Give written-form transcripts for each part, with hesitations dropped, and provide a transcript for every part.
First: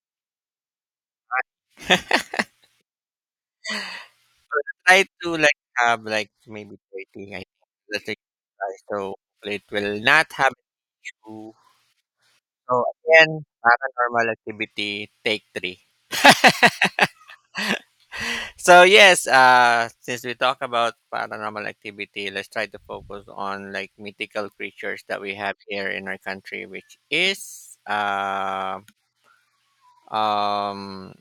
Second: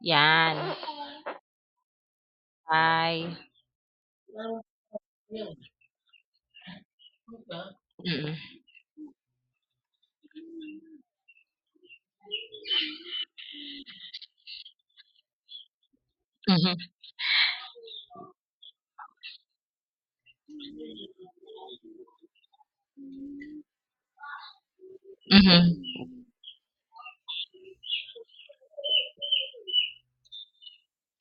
'Yan, bye. Try to Mm, like have like maybe 30, I think. That's like, so hopefully it will not have to. So again, paranormal activity, take three. mhm. So yes, since we talk about paranormal activity, let's try to focus on like mythical creatures that we have Mhm. here in our country, which is um,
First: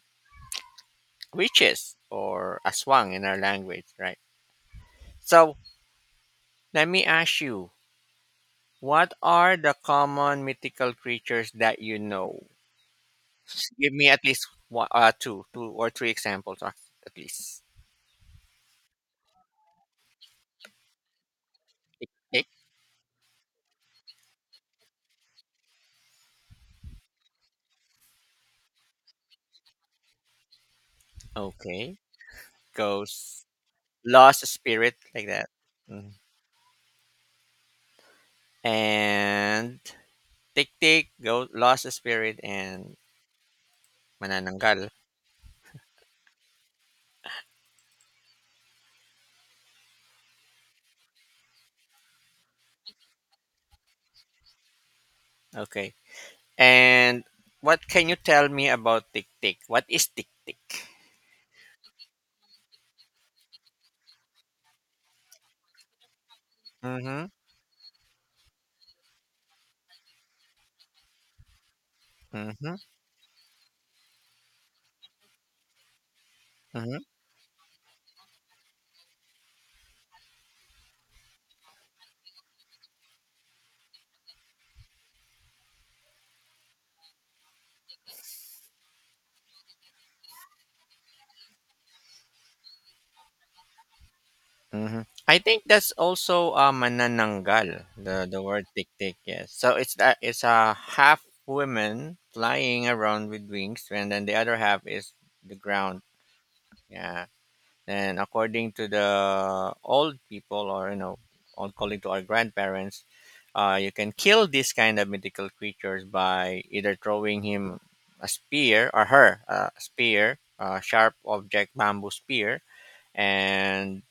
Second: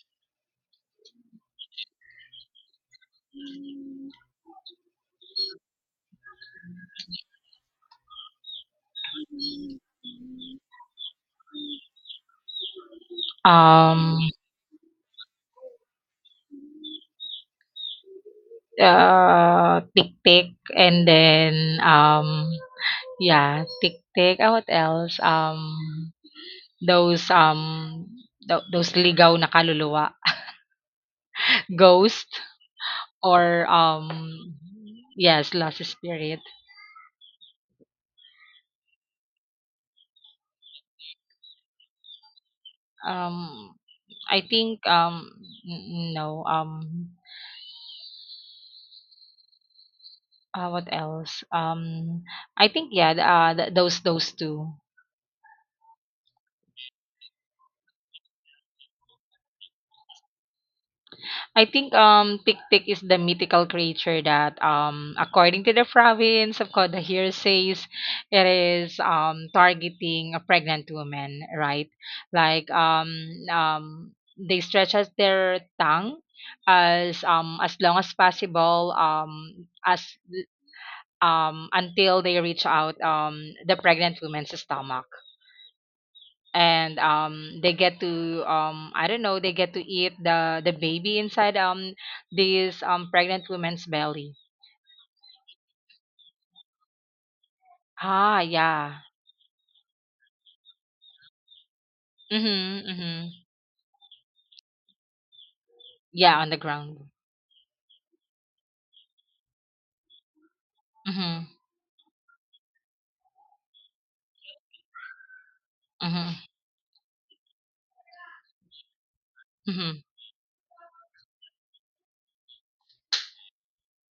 witches or aswang in our language, right? So let me ask you. What are the common mythical creatures that you know? Give me Um, at least one, two or three examples, at least. Tik-tik and then, Tick, tick. um, yeah, tik-tik. Ah, what else? Those, um, those ligaw na kaluluwa, Okay. ghost Ghosts, or, lost spirit, like that. yes, lost Mhm. spirit. And tick tick, go lost spirit and Um, I manananggal. think, n no, what else? I think yeah, those two. Okay. And what can you tell me about tick tick? What is tick tick? I think Tik-Tik is the mythical creature that according to the province of Koda Mm-hmm. here says it is targeting a pregnant woman, right? Like Mm-hmm. They stretch out their tongue Mm-hmm. As long as possible as until they reach out the pregnant woman's stomach. And they get to I don't know, they get to eat the baby inside this pregnant woman's belly. Mhm. I think that's also manananggal, the, Ah, the word tik yeah. tik. Yes. So it's that it's a half women Mhm, flying mhm. around with wings, and then the other half is the ground. Yeah, on the ground. Yeah. And according to the old people, or you know, Mhm. old calling to our grandparents, you can kill this kind of mythical creatures Mhm. by either throwing him a spear or her a Mhm. spear, a sharp object, bamboo spear, and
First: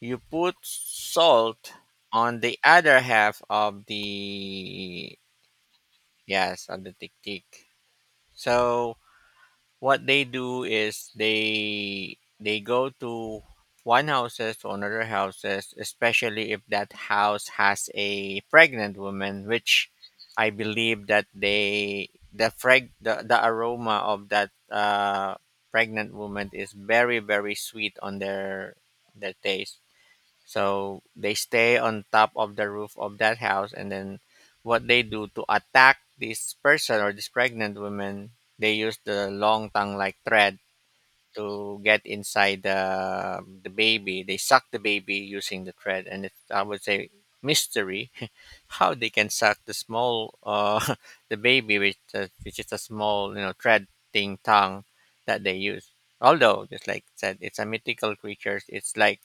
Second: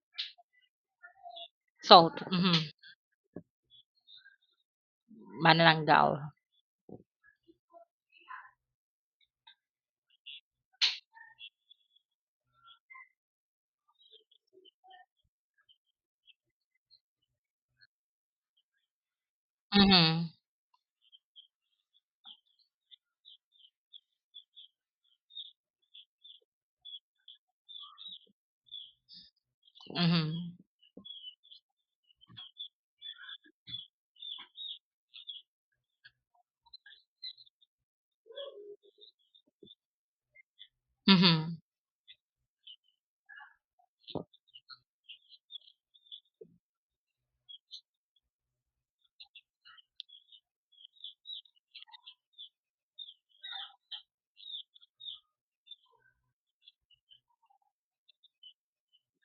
you put salt Salt, on mhm. the other half of the, Manananggal. yes, on the tiktik. So what they do is they go to one houses to another houses, especially if that house has a pregnant woman, which Mhm. I believe that they the aroma of that pregnant woman is very very sweet on their taste. Mhm. So they stay on top of the roof of that house, and then what they do to attack this person or this pregnant woman, they use the long tongue like thread Mhm. to get inside the baby. They suck the baby using the thread, and it's I would say mystery how they can suck the small the baby with which is a small thread thing tongue that they use. Although just like I said, it's a mythical creature. It's like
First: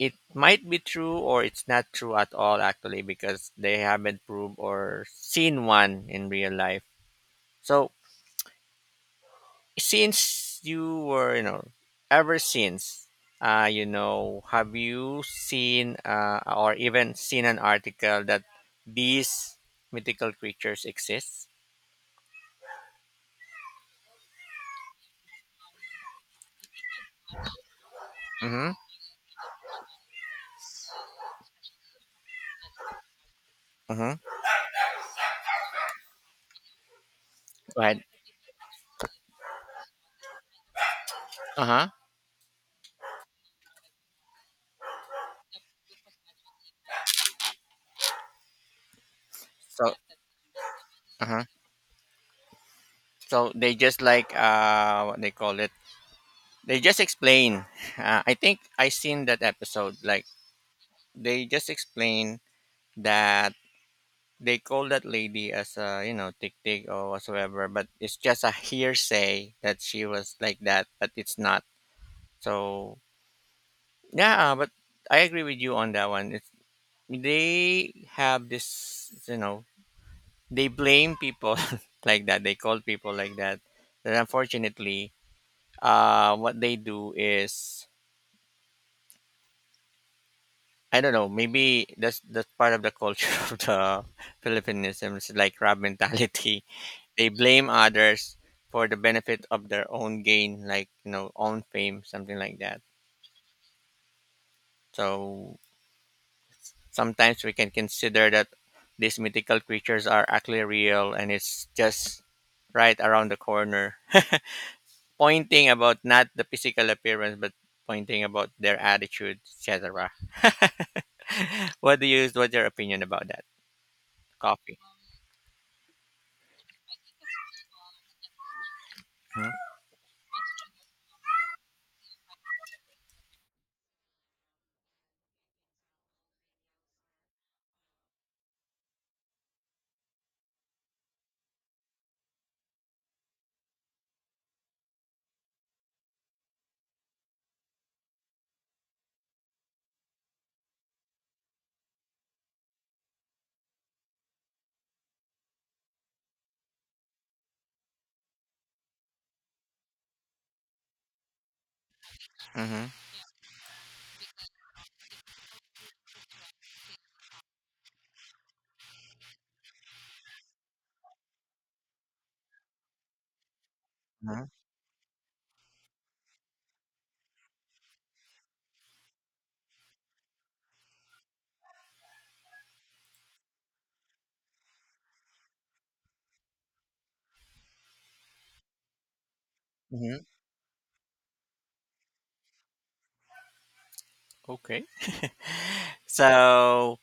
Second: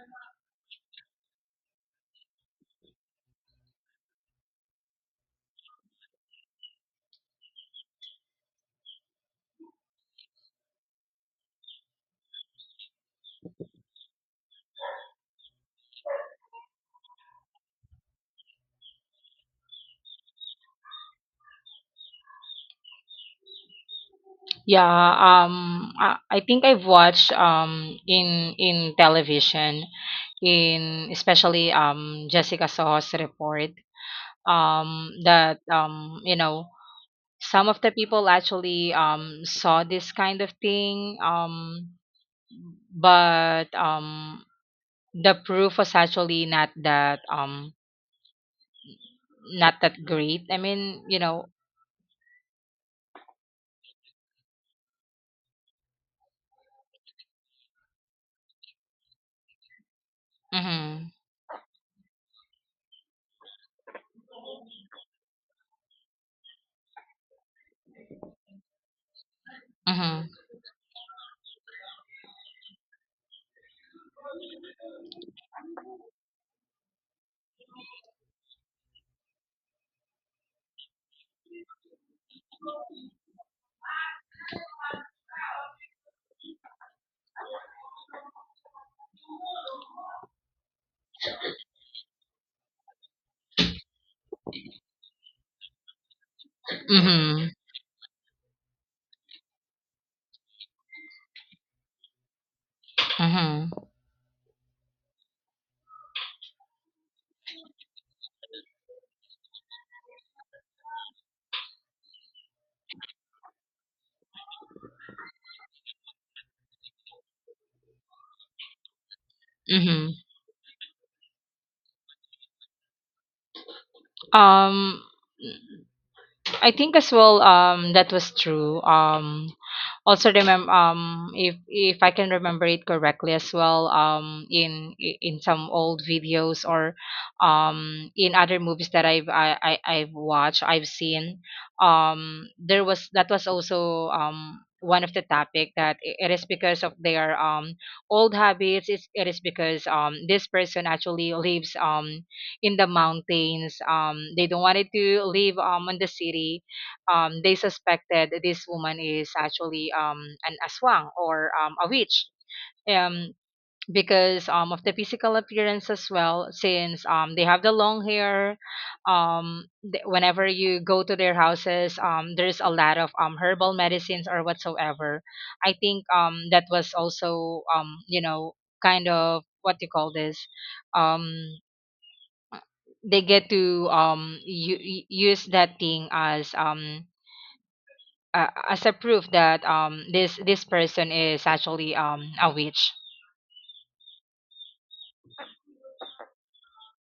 it might be true or it's not true at all actually because they haven't proved or seen one in real life. So since you were ever since have you seen or even seen an article that these mythical creatures exist? Yeah, I think I've watched um in Mm-hmm. in television, in especially Jessica Saw's report, Mm-hmm. That you know, some of the Right. people actually saw this kind of thing. um Uh-huh. but um the proof was actually not So that great, I mean, you know. uh-huh. So they just like what they call it. They just explain. I think I seen that episode like Mhm. they just explain that they call that lady as a tick tick or whatsoever, but it's just a hearsay that she Mhm. was like that but it's not. So yeah, but I agree with you on that one. It's they have this, they blame people like that, they call people like that, and unfortunately what they do is I don't know, maybe that's part of the culture of the philippinism. It's like crab mentality. They Mhm. blame others for the benefit of their own gain, like, own fame, something like that. Mhm. So sometimes we can consider that these mythical creatures are actually real, and it's just right around the corner. Pointing about not the physical appearance, but pointing about their attitude, et cetera. Mhm. What do you? What's your opinion about that? Coffee. um I think as well that was true. Also remember, if I can remember it correctly as well, in some old videos or in other movies that I've watched, I've seen there was, that was also one of the topic, that it is because of their old habits. It's, it is because this person actually lives in the mountains, they don't wanted to live on the city. They suspected this woman is actually an aswang or a witch. Mm-hmm. um, because of the physical appearance as well, since they have the long hair. Whenever you go to their houses, there's a lot of herbal medicines or mm whatsoever. I think that was also, you know, kind of what you call this, um, they get to use that thing as a proof that hmm this person is actually a witch. Okay. So,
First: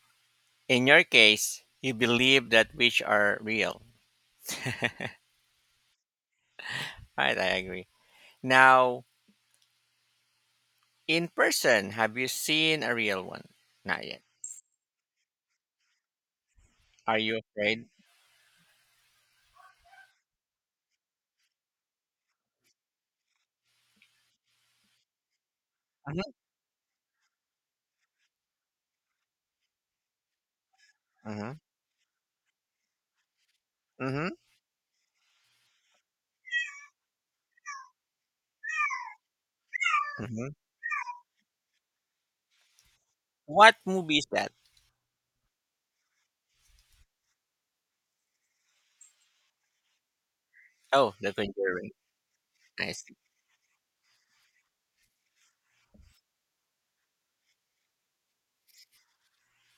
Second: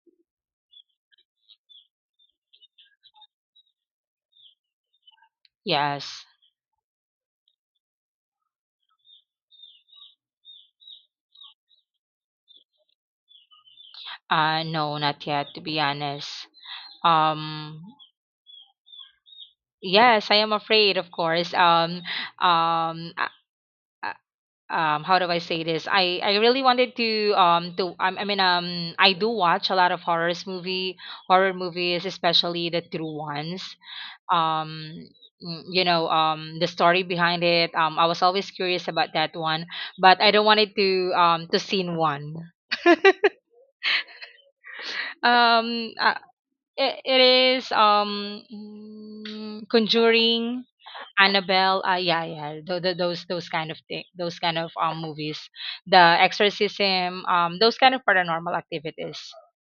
in your case, you believe that witch are real. Yes. Right, I agree. Now, in person, have you seen a real one? Not yet. No, not yet, to be honest. Are you Um afraid? yes, I am afraid, of course. Um uh, uh, how do I say this? I Mm-hmm. I really wanted to I mean, I do watch a lot of horrors movie, Mm-hmm. horror movies, especially the true ones. Mm-hmm. um you know, the story behind it, I was always curious about that one, but I don't Hmm. want it to scene one. What movie is that? um uh, it, it is, conjuring, Oh, The annabelle, Conjuring. Yeah, yeah, tho- I tho- see. those those kind of thing, those kind of movies, the exorcism, those kind of paranormal activities.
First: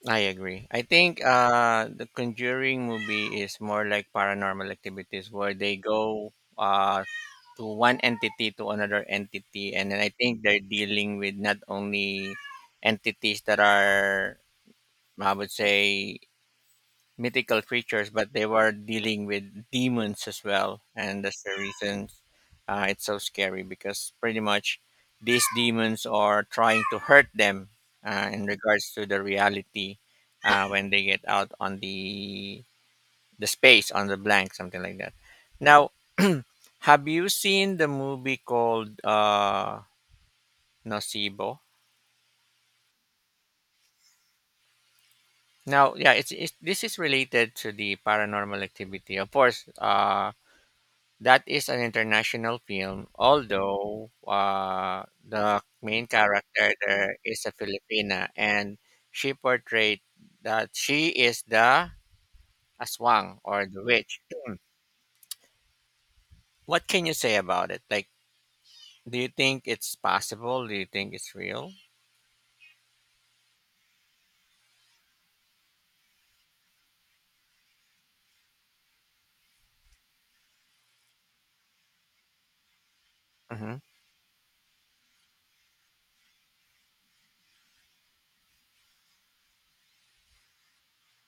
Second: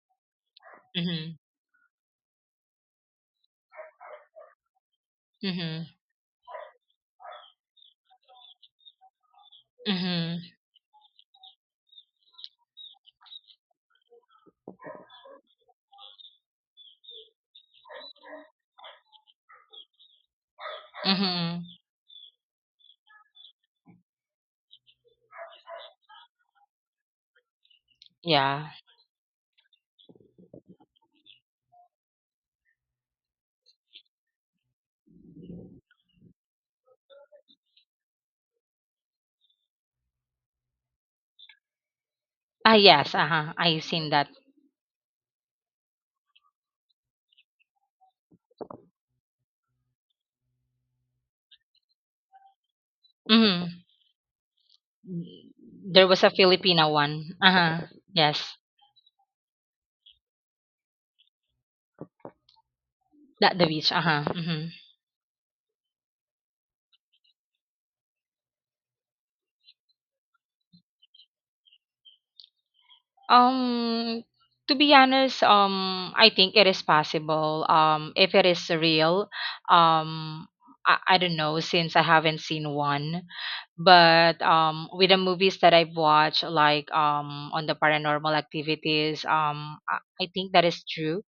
I agree. I think Mm-hmm. The Conjuring movie is more like paranormal activities where they Mm-hmm. go to one entity to another entity, and then I think Mm-hmm. they're dealing with not only entities that are, I would say, mythical creatures, but they were dealing with demons as well, and that's the Hmm. reason it's so scary because pretty much these demons are trying to hurt them in Yeah. regards to the reality when they get out on the space on the blank, something like that. Now, have you seen the movie called Nocebo? Ah, yes, uh-huh, I've seen that. Now, yeah, it's this is related to the paranormal activity. Of course, that is an international film, Mhm. although the main There was a character Filipina there one. is a Uh-huh. Filipina, Yes. and she portrayed that she is the aswang That or the the Beach. witch. Uh-huh. Hmm. Hmm. What can you say about it? Like, do you think it's possible? Do you think it's real? Um, to be honest, I think it is possible. If it is real, um, I don't know since I haven't seen one. Mm-hmm. But with the movies that I've watched, like on the paranormal activities, I think that is true,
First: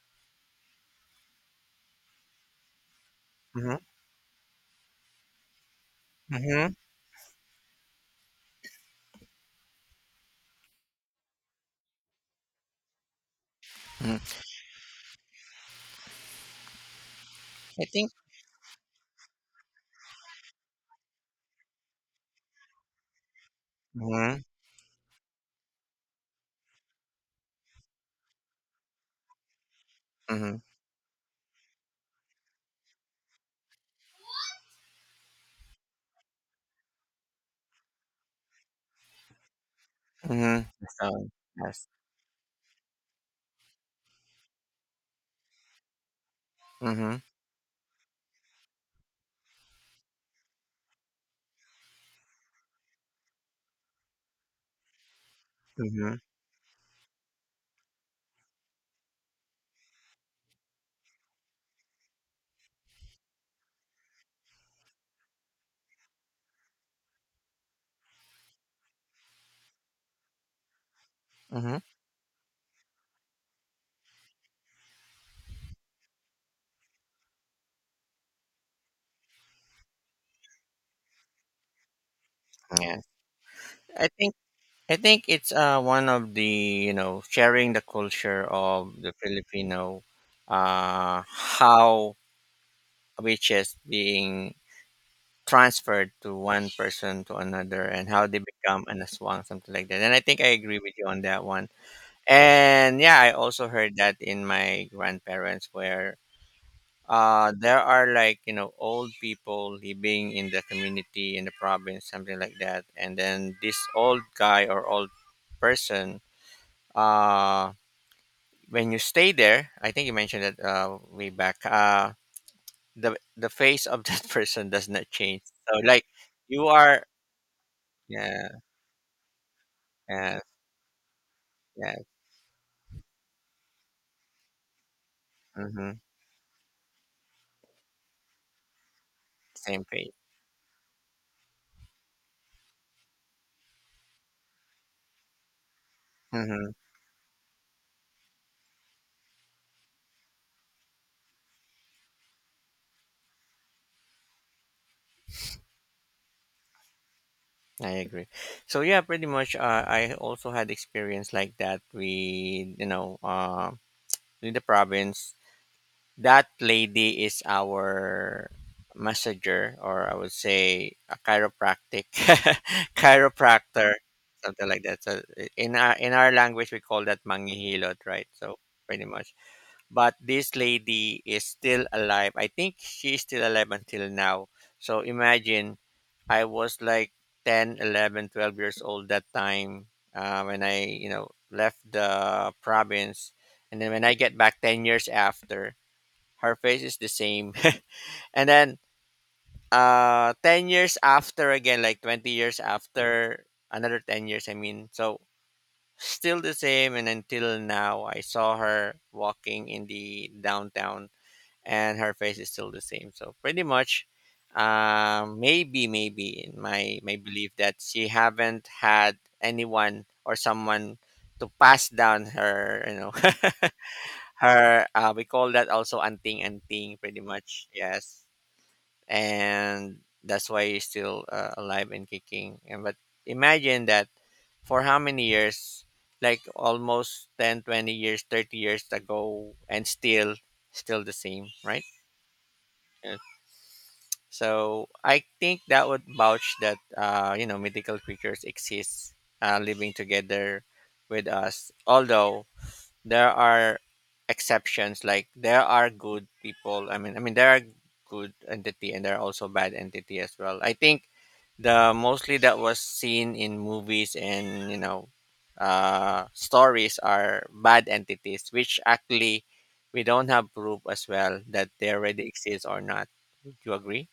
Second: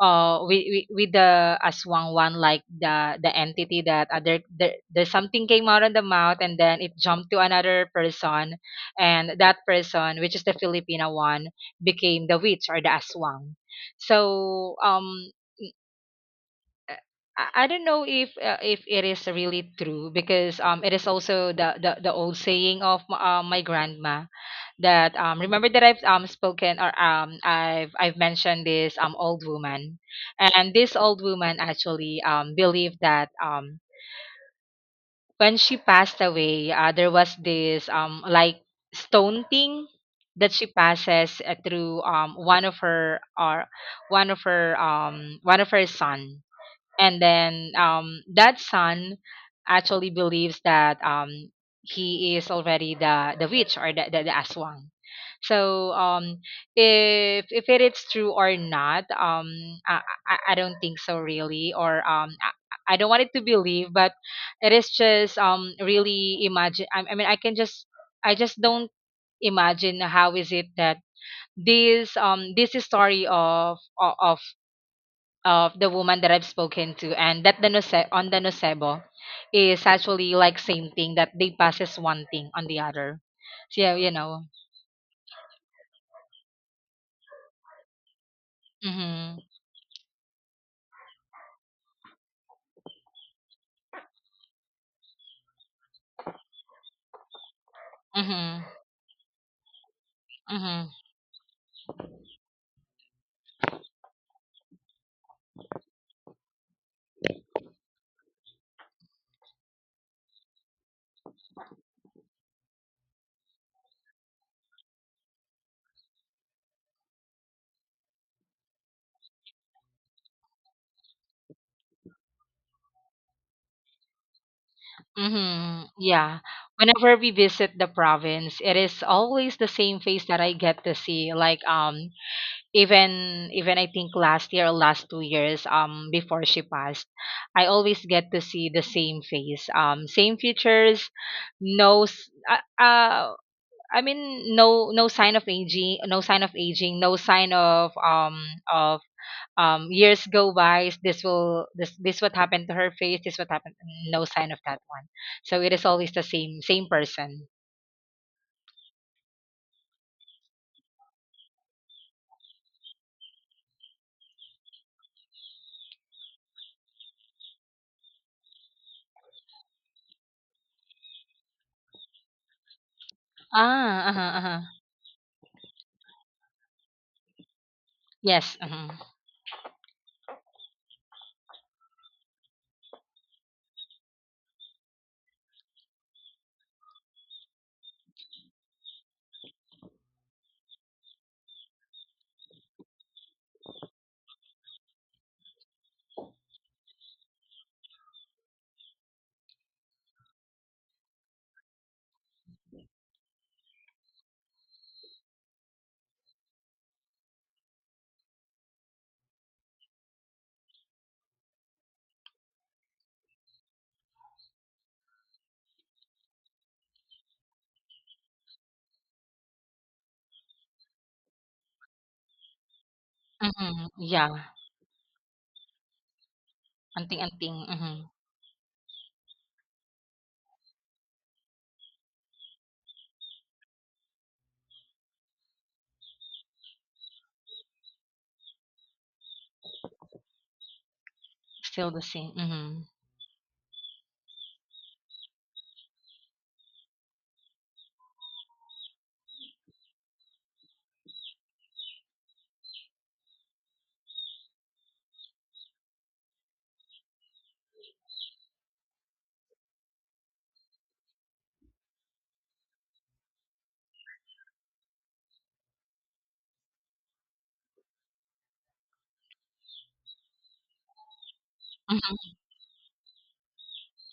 with with the aswang one, like the Mm-hmm. entity that, there there's something came out of the mouth and Mm-hmm. then it jumped to another person. And that person, which is the filipina one, became the witch or the aswang. hmm So uh, I don't I know think. If it is really true, because it is also the the old saying of my grandma, Mm-hmm. that remember that I've spoken or I've mentioned this old woman. Mm-hmm. And this old woman actually believed that when she passed away, there was this like stone thing that Mm-hmm. she So, passes yes. through one of her, or one of her son. Mm-hmm. And then that son actually believes that he is already the witch or the the aswang. So Mm-hmm. If it is true or not, i I don't think so really, or I don't want it to believe, but it is just really imagine, I mean, I can just, I just don't imagine how is it that Mm-hmm. this this story of of the woman that I've spoken to, and that the on the nocebo is actually like same thing that they passes one thing on the Yes. other. So yeah, I you think. know. I think it's one of the sharing the culture of the Mhm. Filipino, how which is being transferred to one person to another and how they Mhm. become an aswang, something like that. And I think I agree Mhm. with you on that one. And yeah, I also heard that in my grandparents where there are like old people living in the community in the province, something like that, and then this old guy or old person, uh, when you stay there, I think you mentioned it way back. The face of that person does not change. So Mhm. like Yeah. you are, Whenever we visit the yeah, province, it is always the same face that yeah, I get to see. Like yeah, even even I think last year or last 2 years mm-hmm, before she passed, I always get to see the same face. same page. Same features, no s- uh, uh I mean, no, no sign of aging, no sign of Mm-hmm, aging, no sign of years go by. This will this this what happened to her face. This what happened. No sign of that one. So it is always the same same person. I agree. So yeah, pretty much. I also had experience like that. We, in the province, that lady is our messenger, or I would say a chiropractic, chiropractor, Ah, uh-huh, uh-huh. something like that. So in our language, we call that mangihilot, right? Yes, So uh-huh. pretty much. But this lady is still alive. I think she's still alive until now. So imagine, I was like 10, 11, 12 years old that time, when I, left the province. And then when I get back 10 years after, her face is the same and then 10 years after again, like 20 years after, another 10 years, I mean, so still the same, and until now I saw her walking in the downtown and her face is still the same. So pretty much, maybe in my belief that she haven't had anyone or someone to pass down her, Mm-hmm. Yeah, her, we call that also anting anting, anting pretty anting. much, Mm-hmm. yes. And that's why he's still, alive and kicking, and but imagine that for how many years, like almost 10, 20 years, 30 years ago, and still the same, right? Still the same. Mm-hmm. Yeah. So I think that would vouch that mythical creatures exist, living together with us. Although there are exceptions, like there are good people. I mean there are good entity and there are also bad entity as well. I think the mostly that was seen in movies, and stories are bad entities, which actually we don't have proof as well that they already exist or not. Would you agree?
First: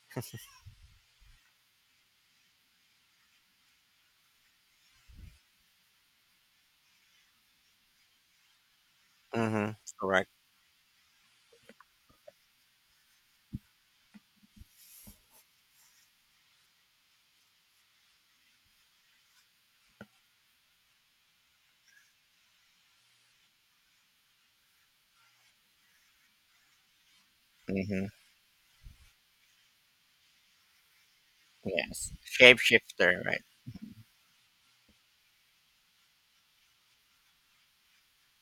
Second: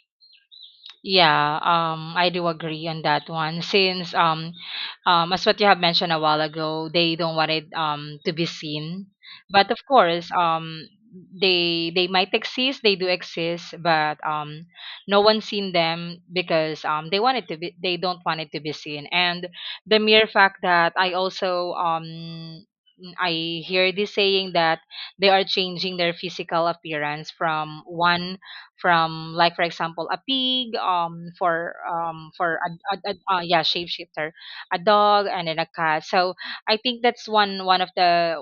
Yeah, I do agree on that one. Since as what you have mentioned a while ago, they don't want it to be seen. But Mm-hmm. of course, Correct. They might exist. They do exist, but no one's seen them because they want it to be. They don't want it to be seen. And the mere fact that I also I hear this saying that they are changing their physical appearance from Mm-hmm. one, from like, for example, a pig, Yes. For a, Shapeshifter, right? yeah, shapeshifter, a dog and then a cat. So I think that's one,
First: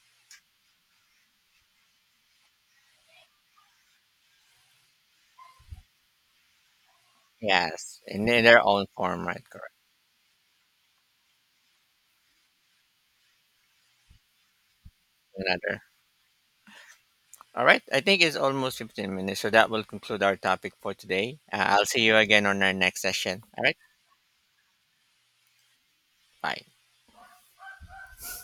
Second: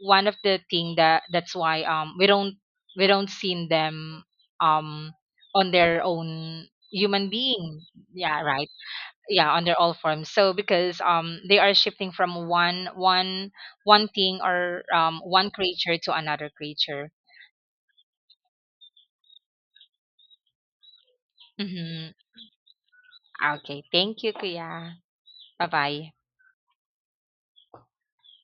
one of the thing that that's why we don't seen them um on their own, human being. Yes. In, Yeah, in their right. own form, right? Yeah, on Correct. their all forms. So because they are shifting from one thing or one Another. creature to another creature. All right. I think it's almost 15 minutes. So that will conclude our topic for today. I'll see Mm-hmm. you again on our next session. All right. Okay, thank you, kuya. Bye-bye. Bye.